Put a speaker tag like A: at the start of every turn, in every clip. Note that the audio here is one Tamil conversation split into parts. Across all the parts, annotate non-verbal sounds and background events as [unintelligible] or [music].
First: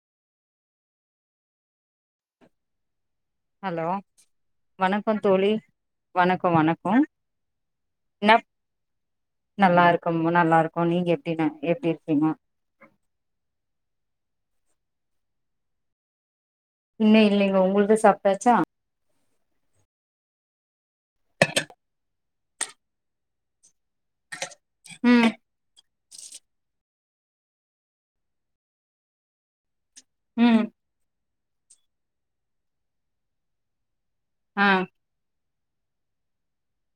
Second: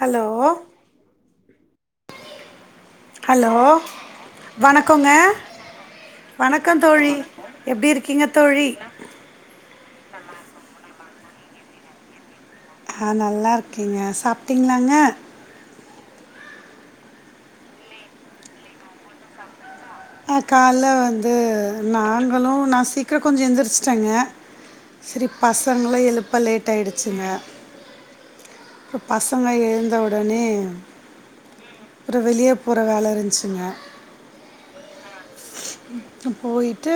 A: ஹலோ ஹலோ வணக்கோங்க
B: வணக்கோ தோழி
A: வணக்கோ தோழி எப்டி இருக்கீங்க
B: என்ன
A: தோழி
B: நல்லா இருக்கோம் நல்லா இருக்கோ நீங்க எப்டிங்க எப்டி இருக்கீங்க
A: ஆ நல்லா இருக்கேங்க சாப்ட்டீங்களாங்க
B: இன்னு இல்லைங்க ஒங்ளுது சாப்டாச்சா
A: அ கால்ல வந்து நாங்களு நா சீக்ரோ கொஞ்சோ எந்திரிச்சுட்டேங்க செரி
B: ம்
A: பசங்கள எழுப்ப லேட் ஆயிடுச்சுங்க அப்ப பசங்க எழுந் த ஒடனே
B: ம்
A: ஒரு வெளிய போற வேல இருந்துச்சுங்க
B: ஆ
A: போயிட்டு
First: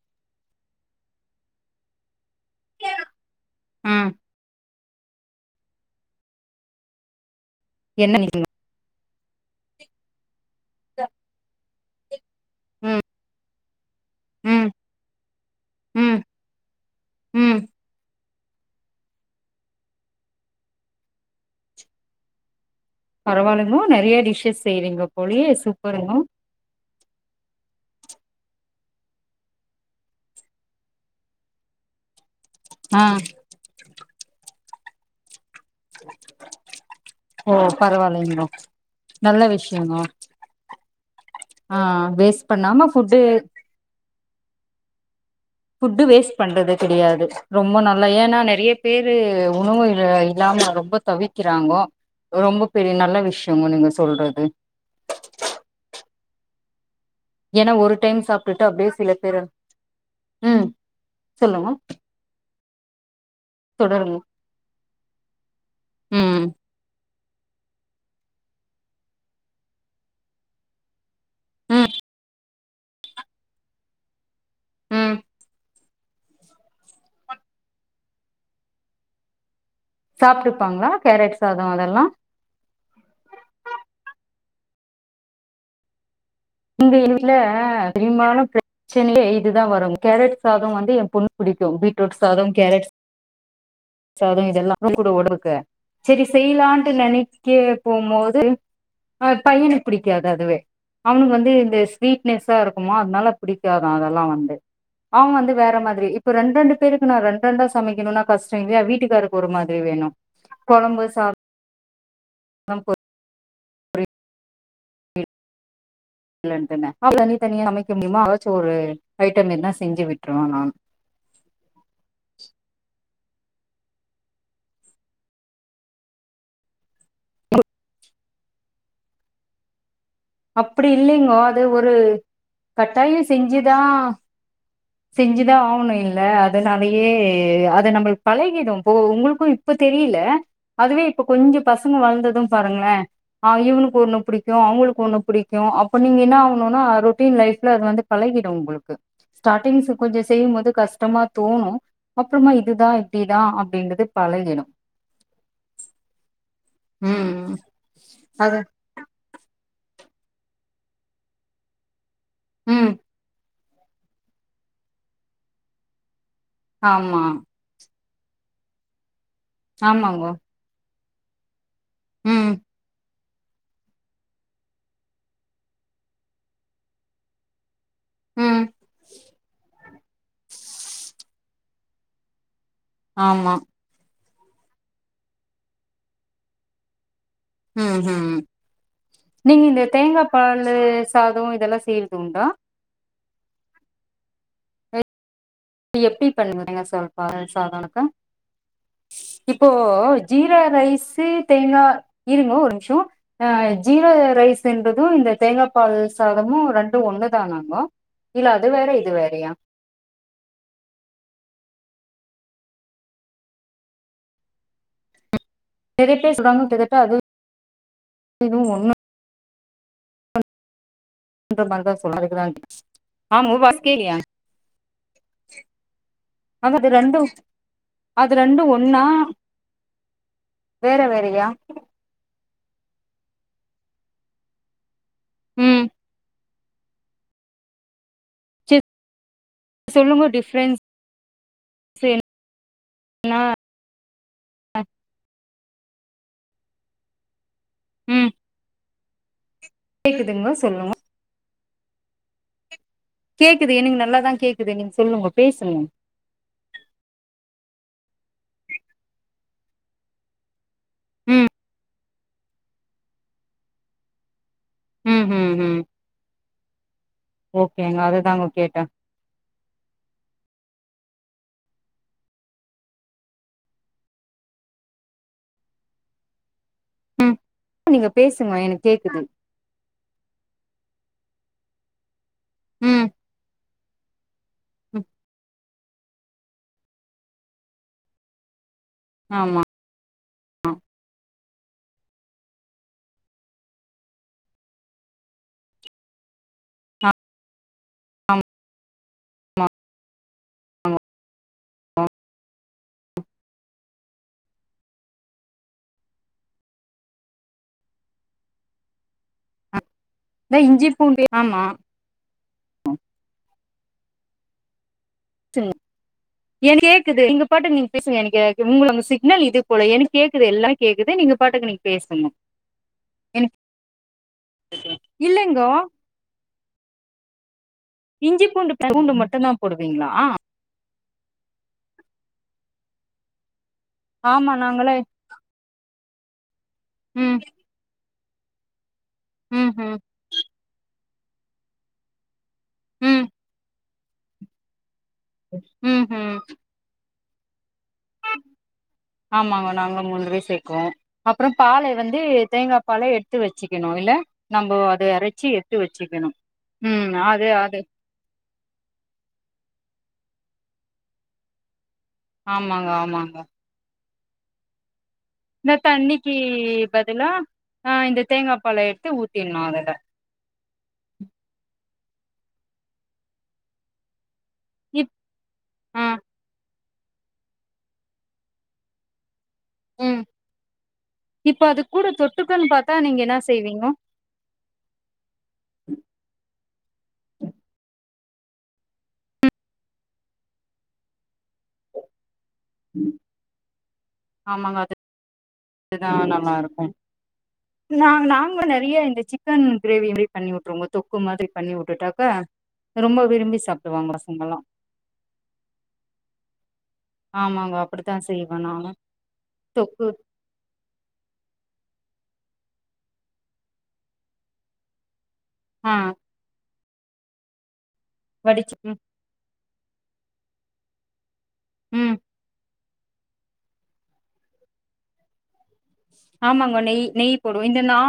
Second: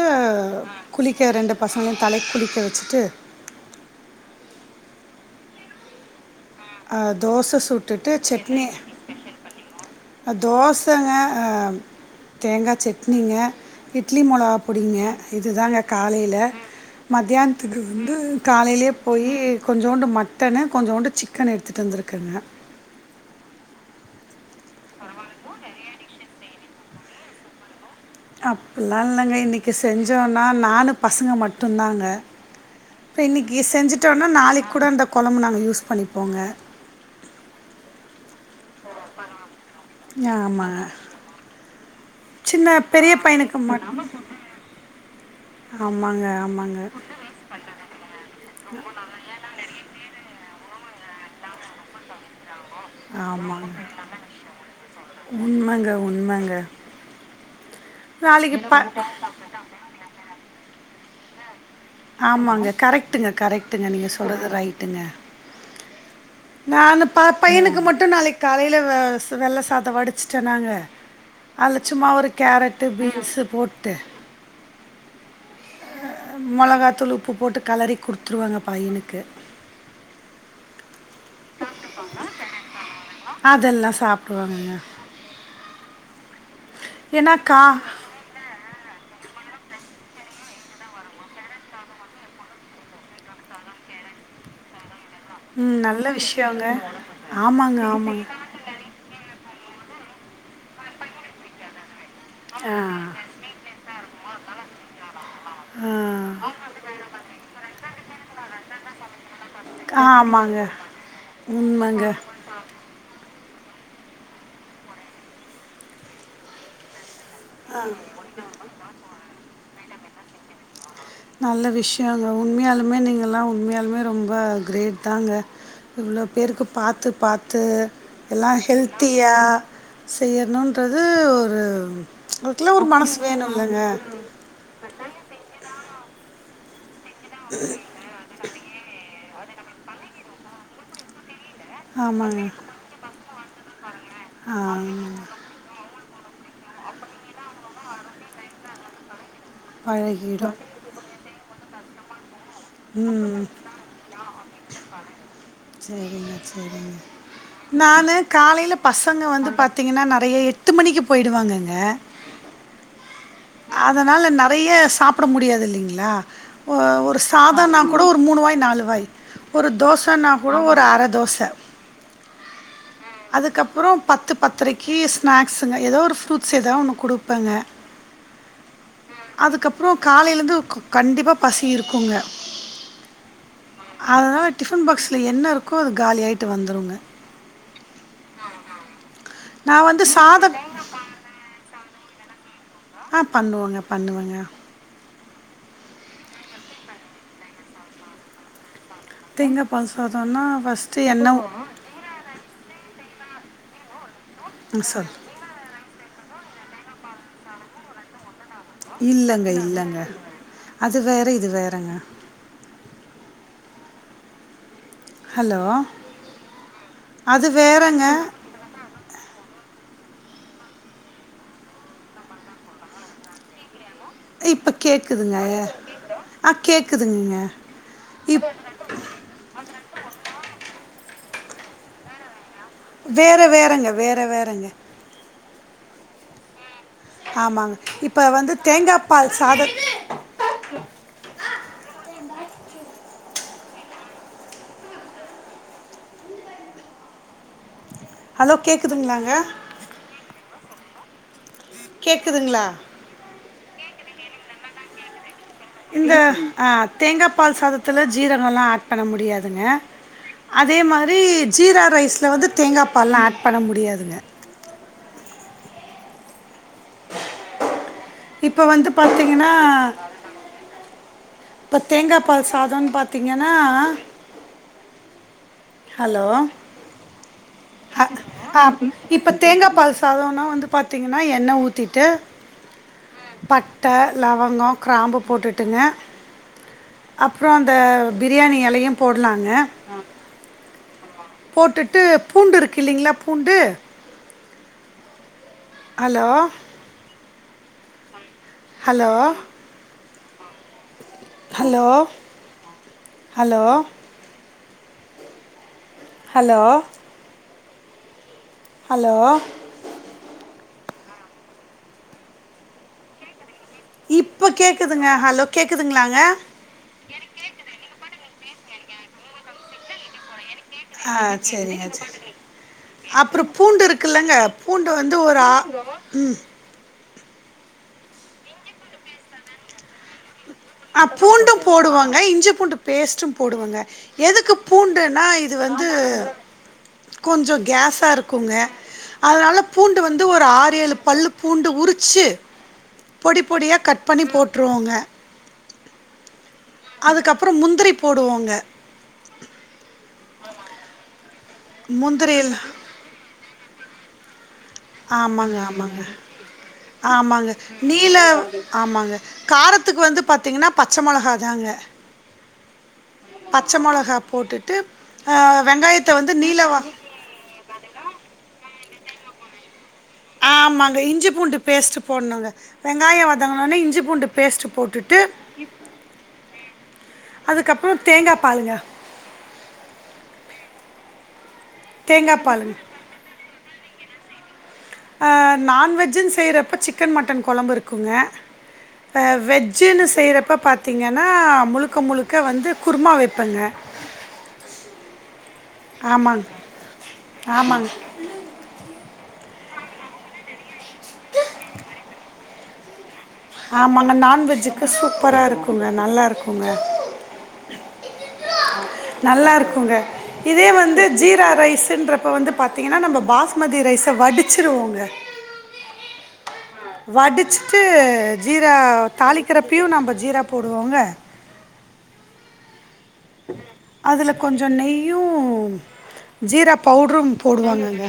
A: குளிக்க ரெண்டு பசங்கலயு தலைக் குளிக்க வச்சுட்டு
B: ம்
A: ஆ தோச சுட்டுட்டு
B: என்ன நீ
A: சட்னி தோசங்க அ தேங்கா
B: ம்
A: சட்னிங்க இட்லி மொளவா
B: ம்
A: பொடிங்க இதுதாங்க
B: ம்
A: காலையில
B: ம்
A: மத்தியானத்துக்கு வந்து காலைலயே போயி கொஞ்சுண்டு மட்டனு கொஞ்சுண்டு சிக்கனு எடுத்துட்டு வந் துருக்காங்க
B: பரவா இல்லங்க நெறையா டிஷ்ஷஸ் செய்றீங்க போலயே சூப்பருங்க
A: அப்பில இல்லங்க இன்னிக்கு செஞ்சோனா நானு பசங்க மட்டுதாங்க
B: ஆ
A: இப்ப இன்னிக்கு செஞ்சுட்டோனா நாளைக் குட அந்த கொழம்பு நாங்க யூஸ் பணிப்போங்க
B: ஓ பரவாயில்லைங்கோ நல்ல விஷ்
A: ஆமாங்க
B: ஆ வேஸ்ட்
A: சின்ன
B: பண்ணாம
A: பெரிய
B: ஃபுட்டு
A: பைனுக்கு மட்டு
B: ஃபுட்டு வேஸ்ட் பண்றது கெடையாது ரொம்ப நல்ல ஏனா நெறையா பேரு உணவு இல்ல இல்லாம ரொம்ப தவிக்கிறாங்கோ ரொம்ப பெரிய நல்ல விஷயங்கோ
A: ஆமாங்க
B: நீங்க சொல்றது
A: உண்மைங்க உண்மைங்க
B: ஏனா ஒரு டைம்
A: நாளைக்கு
B: சாப்டுட்டா அப்டியே
A: ப
B: சில பேர் ம் சொல்லுங்க
A: ஆமாங்க கரெக்ட்டுங்க கரெக்ட்டுங்க நீங்க
B: தொடருங்க
A: சொல்றது ரைட்டுங்க
B: ம்
A: நா அந்த ப பையனுக்கு மட்டு நாளைக்கு காலைல வெள்ள சாதோ வடிச்சிடேனாங்க அதுல
B: ம்
A: சும்மா ஒரு கேரட்டு பீன்ஸ்ஸு போட்டு
B: ம்
A: மொளகாத்தூளு உப்பு போட்டு கலறி குடுத்துருவேங்க பையனுக்கு
B: சாப்டுப்பாங்ளா கேரட் சாதோ அதெல்லா
A: அதெல்லா சாப்டுவாங்கங்க
B: எங்க வீட்ல பெரும்பாலு பிரச்சனையே இதுதா வரூ கேரட் சாதோ வந்து ஏ பொண்ணுக்கு புடிக்கு பீட்ரோட் சாதோ கேரட் சாதோ இதெல்லாமே [unintelligible]
A: ம் நல்ல
B: செரி
A: விஷயங்க.
B: செய்லான்ட்டு நெனைக்க
A: ஆமாங்க ஆமாங்க.
B: போம்போது பையனுக்கு படிக்காது அதுவே அவனுக்கு வந்து இந்த ஸ்வீட்னஸ்ஸா
A: ஆ
B: இருக்குமா அதனால பிடிக்காதா அதெல்லா வந்து அவுங்க வந்து வேற மாரி இப்ப
A: ஆ
B: ரெண்ரெண்டு பேருக்கு நா ரெண்ரெண்டா சமைக்கணுனா கஷ்டோ இல்லையா வீட்டுக்காரருக்கு ஒரு மாதிரி வே
A: ஆமா
B: கொழம்பு சாப் [unintelligible] தனி தனியா சமைக்க முடியுமா எதாச்சு ஒரு ஐட்டோ எதுனா செஞ்சி விட்ருவே நானு
A: எல்லா உண்மயாலுமே ரொம்ப க்ரேட் தாங்க இவ்ளோ பேருக்கு பாத்து பாத்து எல்லா ஹெல்த்தியா
B: அப்டி
A: செய்யணுன்றது
B: இல்லைங்கோ
A: ஒரு
B: அது
A: அதுக்கெல்லா ஒரு மனசு
B: கட்டாயோ செஞ்சுதா
A: வேணுலங்க
B: செஞ்சுதா ஆவுனு இல்ல அதனாலயே அத நம்பளுக்கு பழகிடு போ ஒங்ளுக்கு இப்ப தெரில அதுவே இப்ப கொஞ்சோ பசங்க வளந்தது
A: ஆமாங்க.
B: பாருங்களே இவுனுக்கு ஒன்னு பிடிக்கு
A: ஆமாங்க. ஆ
B: அவுங்களுக்கு ஒன்னு பிடிக்கு அப்ப நீங்க ஒன்னொன்னா ரொட்டீன் லைஃப் அது வந்து பழகிடூ உங்களுக்கு ஸ்டாடிங் கொஞ்சோ செய்யு
A: பழகிடும்.
B: போது கஷ்டமா தோணு அப்றமா இதுதா
A: ம்.
B: இப்டிதா அப்டின்றது பழகிடூ
A: செரிங்க செரிங்க நானு
B: அது
A: காலைல பசங்க வந்து பாத்தீங்கன்னா நா எட்டு மணிக்கு போய்டுவாங்கங்க
B: ம்
A: அதனால நெறைய சாப்ட முடியாது இல்லைங்களா ஒரு
B: ஆமா
A: சாதோ னா கூட ஒரு மூணு வாய் நாலு வாய் ஒரு
B: ஆமாங்கோ
A: தோசன்னா கூட ஒரு அர தோச
B: ம்
A: அதுக்கப்றோ பத்து பத்தரைக்கு ஸ்நாக்ஸுங்க ஏதோ ஒரு ஃப்ரூட்ஸ் ஏதோ ஒண்ணு குடுப்பேங்க
B: ம்
A: அதுக்கப்றோ காலைலந்து கண்டிப்பா பசி இருக்குங்க
B: ஆமா
A: அதனால டிஃபன் பாக்ஸ்ல என்ன இருக்கோ அது காலியாகிட்டு வந்துடுங்க
B: ம் ஹும் நீங்க இந்த
A: நான் வந்து
B: தேங்கா
A: சாதம்
B: பால்லு சாதோ இதெல்லா செய்ற துண்டா
A: ஆ பண்ணுவோங்க பண்ணுவேங்க
B: எப்டி [unintelligible] இப்போ
A: தேங்காய்பால் சாதம்னா
B: ஜீரா
A: ஃபஸ்ட்டு எண்ணெய்
B: ரைஸ்ஸுதேங்கா இருங்க ஒரு நிமிஷோ ஆ ஜீரோ ரைஸ்
A: ம்
B: என்பது
A: சொல்
B: இந்த தேங்காய் பால் சாதமு ரெண்டூ ஒண்ணு தானங்கோ இல்ல அது வேற இது
A: இல்லைங்க
B: வேறயா
A: இல்லைங்க அது வேற இது வேறங்க ஹலோ
B: நெறைய பேர் சொல்றாங்க கிட்டத்தட்ட
A: அது வேறங்க
B: இதுவு [unintelligible]
A: இப்ப கேக்குதுங்க ஆ
B: அது ரெண்டூ
A: கேக்குதுங்கங்க
B: அது
A: இப்
B: ரெண்டூ ஒன்னா வேற வேற யா
A: வேற வேறங்க வேற வேறங்க
B: ம்
A: ஆமாங்க இப்ப வந்து
B: செரி
A: தேங்காய் பால் சாத
B: சொல்லுங்க டிஃப்ரென்ஸ் ந
A: ஹலோ கேக்குதுங்களாங்க
B: கேக்குதுங்கோ சொல்லுங்கோ
A: கேக்குதுங்களா
B: கேக்குது எனக்கு நல்லாதான் கேக்குது நீங்க சொல்லுங்கோ
A: இந்த ஆ தேங்காய் பால் சாதத்துல ஜீரகம் எல்லாம் ஆட் பண்ண முடியாதுங்க அதே மாதிரி
B: ம்
A: ஜீரா ரைஸில் வந்து தேங்காய் பாலலாம் ஆட் பண்ண முடியாதுங்க
B: ம் ம் ம் ஓக் கேங்க அது
A: இப்ப
B: தாங்கக்கேட்ட
A: வந்து பாத்தீங்கன்னா இப்ப தேங்காய பால் சாதம்னு பாத்தீங்கன்னா ஹலோ
B: ம்
A: அ
B: நீங்க பேசுங்க
A: ஆ
B: எனக்கு கேக்குது
A: இப்ப தேங்காய் பால் சாதம்னா வந்து பாத்தீங்கன்னா எண்ண ஊத்திட்டு
B: ம்
A: பட்டை லவங்கம்
B: ம்
A: கிராம்பு போட்டுட்டு ங்க அப்றம் அந்த பிரியாணி இலையு போடலாங்க
B: ஆமா
A: போட்டுட்டு பூண்டு இருக்கு இல்லலைங்களா பூண்டு ஹலோ
B: ஆமா
A: hello hello hello hello hello
B: ந்த இஞ்சி பூண்டு ஆமா
A: இப்ப கேக்குது
B: செ எனக் கேக்குது நீங்க பாட்டுக்கு நீங்க பேசுங்க எனக்க எங்குலங்க சிக்னல் இது போல எனக் கேக்குது எல்லா கேக்குது நீங்க பாட்டுக்கு நீங்க பேசுங்க
A: அப்ரோ
B: எனக்கு
A: பூண்டு இருக்குல்லங்க பூண்டு வந்து ஒரு ஆ
B: இல்லைங்கோ
A: உம்
B: இஞ்சி பூண்டு பூண்டு மட்டு தா போடுவீங்களா ஆ
A: ஆ பூண்டும் போடுவாங்க இஞ்சி பூண்டு பேஸ்ட்டும் போடுவங்க
B: ஆமா
A: எதுக்கு
B: நாங்களே
A: பூண்டுன்னா இது வந்து
B: ம்
A: கொஞ்சோ கேஸா இருக்குங்க அதனால
B: ம் ம்
A: பூண்டு வந்து ஒரு ஆறு எழு பல்லு பூண்டு உரிச்சு
B: ம்
A: பொடி பொடியா கட் பண்ணி போட்டுருவோங்க
B: உம் ஹ்ம்
A: அதுக்கப்ரோ முந்திரி போடுவோங்க
B: ஆமாங்க நாங்கலு முந்திரி சேக்குவோம் அப்ரோ பால வந்து
A: முந்திரியில்
B: தேங்கா பால எடுத்து வச்சுக்கணு இல நம்போ அத அரைச்சி
A: ஆமாங்க
B: எத்து
A: ஆமாங்க
B: வச்சுக்கணு ம் அது
A: ஆமாங்க
B: அது
A: நீல ஆமாங்க காரத்துக்கு வந்து பாத்தீங்கன்னா பச்ச மொலஹா தாங்க
B: ஆமாங்க ஆமாங்க
A: பச்சை மிளகா போட்டுட்டு ஆ,
B: இந்த
A: வெங்காயத்தை
B: தண்ணிக்கு
A: வந்து நீல வா
B: பதிலா ஆ இந்த தேங்கா பால எடுத்து ஊத்திடுணு அதுல
A: ஆமாங்க இஞ்சி பூண்டு பேஸ்ட் போடணுங்க வெங்காயோ வதங்குநோன இஞ்சி பூண்டு பேஸ்ட்
B: இப்
A: போட்டுட்டு
B: ஆ
A: அதுக்கப்ரோ தேங்கா பாலுங்க
B: உம் இப்ப அது கூட
A: தேங்காய்
B: தொட்டுக்கன்னு
A: பாலுங்க
B: பாத்தா நீங்க என்ன ச செய்வீங்கோ
A: ஆ நான்வெஜுன்னு செய்யறப்ப சிக்கன் மட்டன் கொழம்பு இருக்குங்க வெஜ்ஜுன்னு செய்யறப்ப பாத்தீங்கன்னா முழுக்க முழுக் க்க வந்து குருமா வெப்பேங்க
B: ஆமாங்க அது இதுதா
A: ஆமாங்க
B: நல்லா இருக்கு
A: ஆமாங்க
B: நா நாங்க நெறையா இருந்துச்சு சிக்கன் கிரேவி மாரி பண்ணி விட்டுருங்க தொக்கு மாரி பண்ணி வுட்டுட்டாக்கா ரொம்ப விரும்பி சாப்டுவாங்க
A: ஆமாங்க
B: பசங்கல்லா
A: நான்வெஜ்ஜுக்கு சூப்பரா இருக்குங்க நல்லா இருக்குங்க
B: ஆமாங்கோ அப்படித்தா செய்யு
A: நல்லா இருக்குங்க இதே வந்து ஜீரா ரைஸ்சுன்ற இப்போ வந்து பாத்தீங்கன்னா நம்ம பாஸ்மதி ரைஸ வடுச்சிருவோங்க
B: ஆ
A: வடுச்சுட்டு ஜீரா
B: வடிச்சு ம்
A: தாலி க்குறப்பியு நம்ப ஜீர போடுவோங்க
B: உம்
A: அதுல கொஞ்சோ நெய்யும் ஜீரா
B: ஆமாங்க நெய்
A: பவுடரும்
B: நெய் போடுவோ இந்த நா
A: போடுவாங்கங்க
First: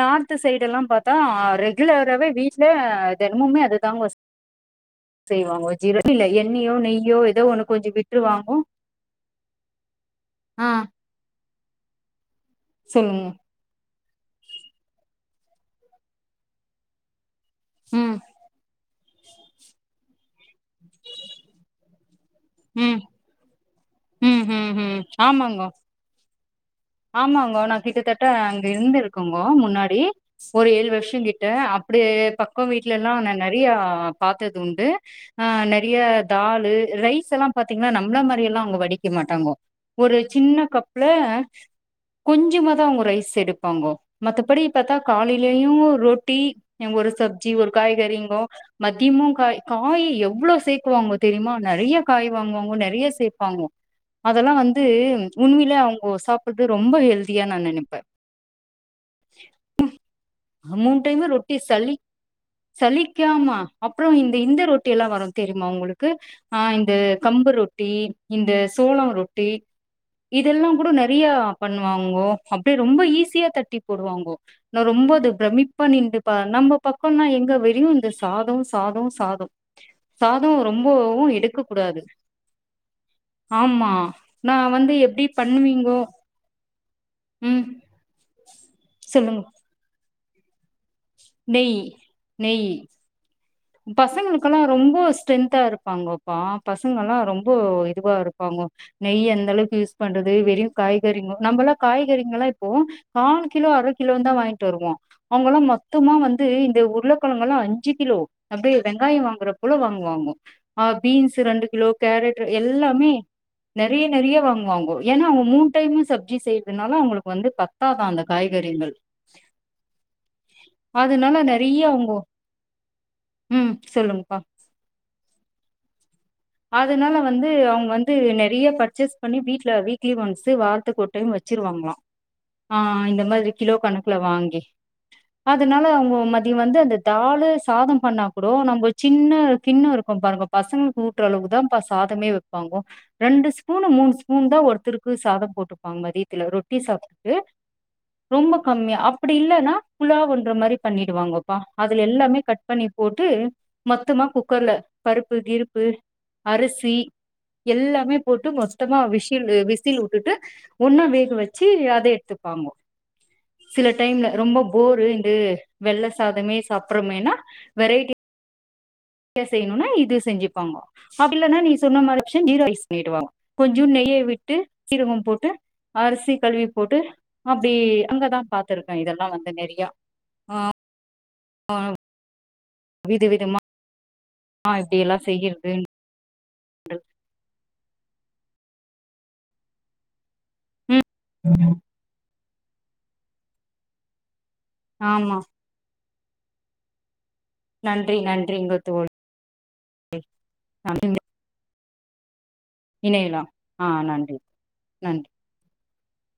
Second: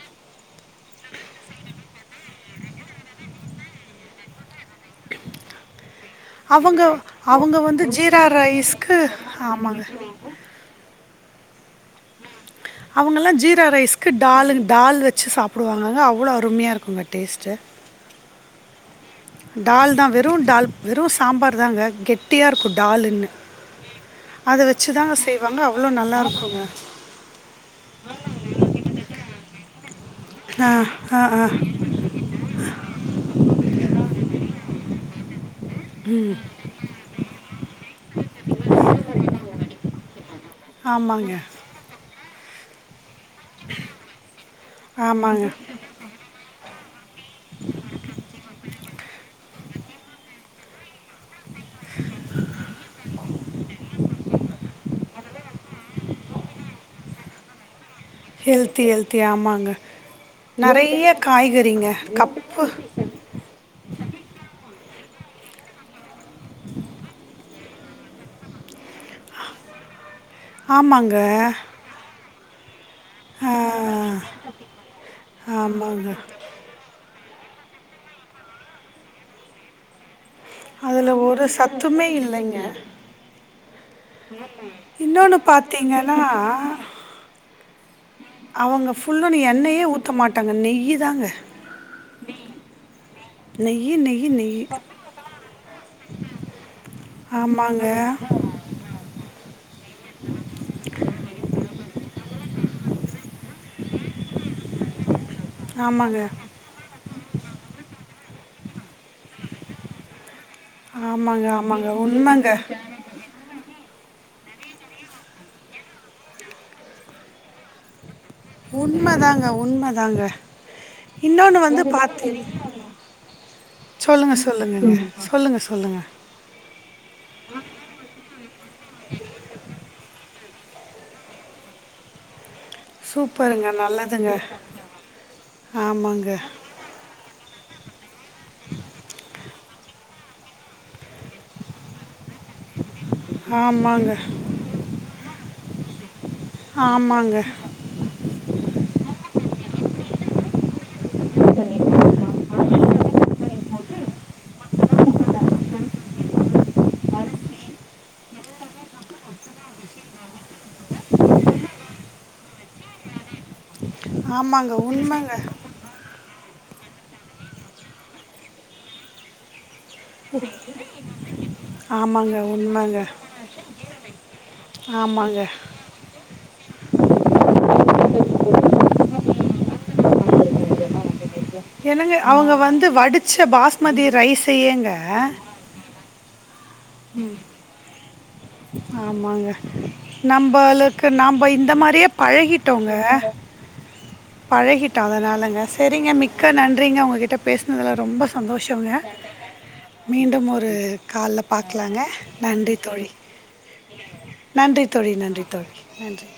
B: நார்து சைடுலாம் ப்பாத்தா ரெகுலராவே வீட்டு்ல தெனமுமே அதுதாங்க செய்வாங்க ஜீர இல்ல
A: [inaudible]
B: எண்ணெயோ
A: அவங்க
B: நெய்யோ ஏதோ
A: அவங்க
B: ஒண்ணு
A: வந்து
B: கொஞ்சோ
A: ஜீரா
B: விட்டுருவாங்கோ
A: ரைஸ்க்கு ஆமாங்க
B: ஆ சொல்லுங்க
A: அவங்கல்லா ஜீரா ரைஸ்க்கு டாலு டால் வச் சு சாப்படுவாங்கக அவ்வளோ அருமையா இருகுங்க டேஸ்டு
B: உம்
A: டால் தா வெறு டால் வெறும் சாம்பார் தாங்க கெட்டியா இருக்கு
B: ம்
A: டாலுன்னு
B: ம்
A: அத
B: ம் ம்
A: வச்சுதாங்க செய்வாங்க
B: ஆமாங்கோ
A: அவ்வளோ நல்லா இருக்குங்க
B: ஆமாங்கோ நா கிட்டத்தட்ட அங்க இருந்து இருக்கங்கோ முன்னாடி ஒரு
A: ஆ
B: ஏழு வருஷோ
A: ஆ ஆ
B: கிட்ட அப்டி பக்கோ வீட்ல நொ நா நெறைய பாத்து உண்டு ஆ நறைய தாலு ரைஸ் எல்லா பாத்தீங்ன்னா நம்மள மாரி எல்லா அவங்க வடிக்க மாட்டாங்கோ ஒரு சின்ன கப்ல
A: ஆமாங்க
B: கொஞ்சமாதா அவங்க ரைஸ் எடுப்பாங்கோ மத்தபடி பாத்தா
A: ஆமாங்க
B: காலைலயு ரொட்டி எங்க ஒரு சப்ஜி ஒரு காய்கறிங்கோ மத்தியமு காய் காய் எவ்வளோ சேக்குவாங்ங தெரியுமா நெறைய காய் வாங்குவாங்கோ நெறைய சேர்ப்பாங்கோ அதெல்லா வந்து உண்வில அவங்கோ சாப் அது ரொம்ப ஹெல்தியா நா நனப்பே
A: ஹெல்த்தி ஹெல்த்தி ஆமாங்க
B: மூண்ணு
A: நிறைய
B: டைமு ரொட்டி
A: காய்கறிங்க
B: சலி
A: கப்பு
B: சலிக்காம அப்புறோ இந்த இந்த ரொ ட்டி எல்லா வரு தெரியுமா உங்களுக்கு ஆ இந்த கம்பு ரொ ட்டி இந்த சோளோ ரொட்டி இதெல்லா கூட
A: ஆமாங்க
B: நறைய பண்ணுவாங்கோ அப்டி ரொம்ப ஈஸியா
A: ஆ,
B: தட்டி போடுவாங்கோ நா ரொம்ப அது பிரமிப்ப
A: ஆமாங்க
B: நின்டுபா நம்ம பக்கொனா இங் க வெரியு இந்த சாதோ சாதோ சாதோ சாதோ
A: அதில்
B: ரொம்பவு
A: ஒரு
B: எடுக்க கூடாது
A: சத்துமே இல்லைங்க
B: ஆமா நா வந்து எப்டி பண்ணுவீங்கோ
A: ஆ
B: ம்
A: அவங்க ஃபுல்லா நெ
B: சொல்லுங்க.
A: எண்ணையே ஊத்த மாட்டாங்க நெய் தாங்க
B: நெய் நெய்
A: நெய் நெய்
B: பசங்களுக்குல்லா
A: நெய்
B: ரொம்ப ஸ்ட்ரென்தா இருப்பாங்கோப்பா பசங்கல்லா ரொம்பொ
A: ஆமாங்க
B: இதுவா இருப்பாங் கொ நெய் எந்த அளவுக்கு யூஸ் பண்றது வெறியு காய்கறிங்கு நம்பல்லா காய்கறி ங்களா இப்போ நாலு கிலோ அர கிலோன்தா வாங்கிட்டு வருவோ அவங்கல்லா மொத்தமா
A: ஆமாங்க
B: வந்து இந்த உருளக்கெழங்கெல்லா அஞ்சு கிலோ அப்டே வெங்காயொ பாங்குறப்புல்ல வாங்குவாங்க ஆ பீன்ஸ்
A: ஆமாங்க
B: ரெண்டு
A: ஆமாங்க
B: கிலோ கேரட்
A: உண்மைங்க
B: எல்லாமே நெறைய நெறைய வாங்குவாங்கோ ஏன்னா அவங்க மூணு டைம்மு சப்ஜி செய்யறதுனால அவங்களுக்கு வந்து பத்தாதா அந்த காய்கறிகள்
A: உண்மதாங்க உண்மதாங்க
B: அதனால
A: இன்னொன்னு
B: நெறைய
A: வந்து
B: அவங்க
A: பாத்து
B: ம்
A: சொல்லுங்க
B: சொல்லுங்கப்பா
A: சொல்லுங்க சொல்லுங்க சொல்லுங்க
B: அதனால வந்து அவங்க வந்து நெறைய பர்ச்சேஸ் பண்ணி வீட்ல வீக்லி ஒன்ஸ் து வாரத்துக்கு ஒரு டைம் வெச்சிருவாங்க்ளா ஆ இந்த மாரி
A: சூப்பருங்க
B: கிலோ கணக்குல
A: நல்லதுங்க
B: வாங்கி அதனால அவங்க
A: ஆமாங்க
B: மதியோ வந்து அந்த தாலு சாதோ பண்ணா கூட நம்ப சின்ன கிண்ணோ இரு கோ பாருங்கோ பசங்களு ஊட்டுற அளவுக்கு தா பா சாதமே வெப்பாங்கோ ரெண்டு ஸ்பூன் மூணு
A: ஆமாங்க
B: ஸ்பூன் தா ஒருத்தருக்கு சாத போட்டுப்பாங்க னு வீதுல ரொட்டி சாப்ட்டு
A: ஆமாங்க
B: ரொம்ப கம்மியா அப்டி இல்லன்னா புழாவ் வந் ர மாரி பண்ணிடுவாங்கப்பா அதுல எல்லாமே கட் பண்ணி போட்டு மொத்தமா குக்கர்ல பருப்பு கிருப்பு அரிசி எல்லாமே போட்டு மொத்தமா விஷில் விசில் உட்டுட்டு ஒன்னா வேக வச்சு அத எடுத்து ஆமா
A: வேற
B: சில டைம்ல ரொம்ப போரு இது வெள்ள சாதமே சாப்டுறமேன்னா வெரைட்டி டியா செய் இல்லனா இது செஞ்சுப்பாங்கோ அப்டி இல்லன்ன நீ சொன்ன
A: ஆமாங்க
B: மாராச்சு [unintelligible]
A: உண்மைங்க
B: நீட்டுவாங் கொஞ்சோன் நெய்ய விட்டு சீரகம்
A: ஆமாங்க
B: போட்டு அரிசி கழுவி போட்டு அப்டி அங்கதா பாத்திருக்கே இதெல்லா வந்து நெறையா ஆ
A: என்னங்க அவங்க வந்து வடிச்ச
B: விதமா
A: பாஸ்ம ரைஸ்ஸயேங்க
B: இப்டி எல்லா
A: ஆ
B: செய்யறது
A: ம் ஆமாங்க நம்பளுக்கு நாம்ப இந்த
B: ம்
A: மாரியே பழகி கிட்டோங்க பழகிட்டாங்க
B: ஆமா
A: அதனாலங்க சரிங்க மிக்க நன்றிங்க உங்ககிட்ட பேசினதில
B: நன்றி
A: ரொம்ப
B: நன்றிங்க
A: சந்தோஷங்க
B: தோழி
A: மீண்டும் ஒரு
B: நன்றி.
A: கால்ல பாக்கலாங்க நன்றி தோழி
B: இணையலாம் ஆ
A: நன்றி தோழி நன்றி தோழி நன்றி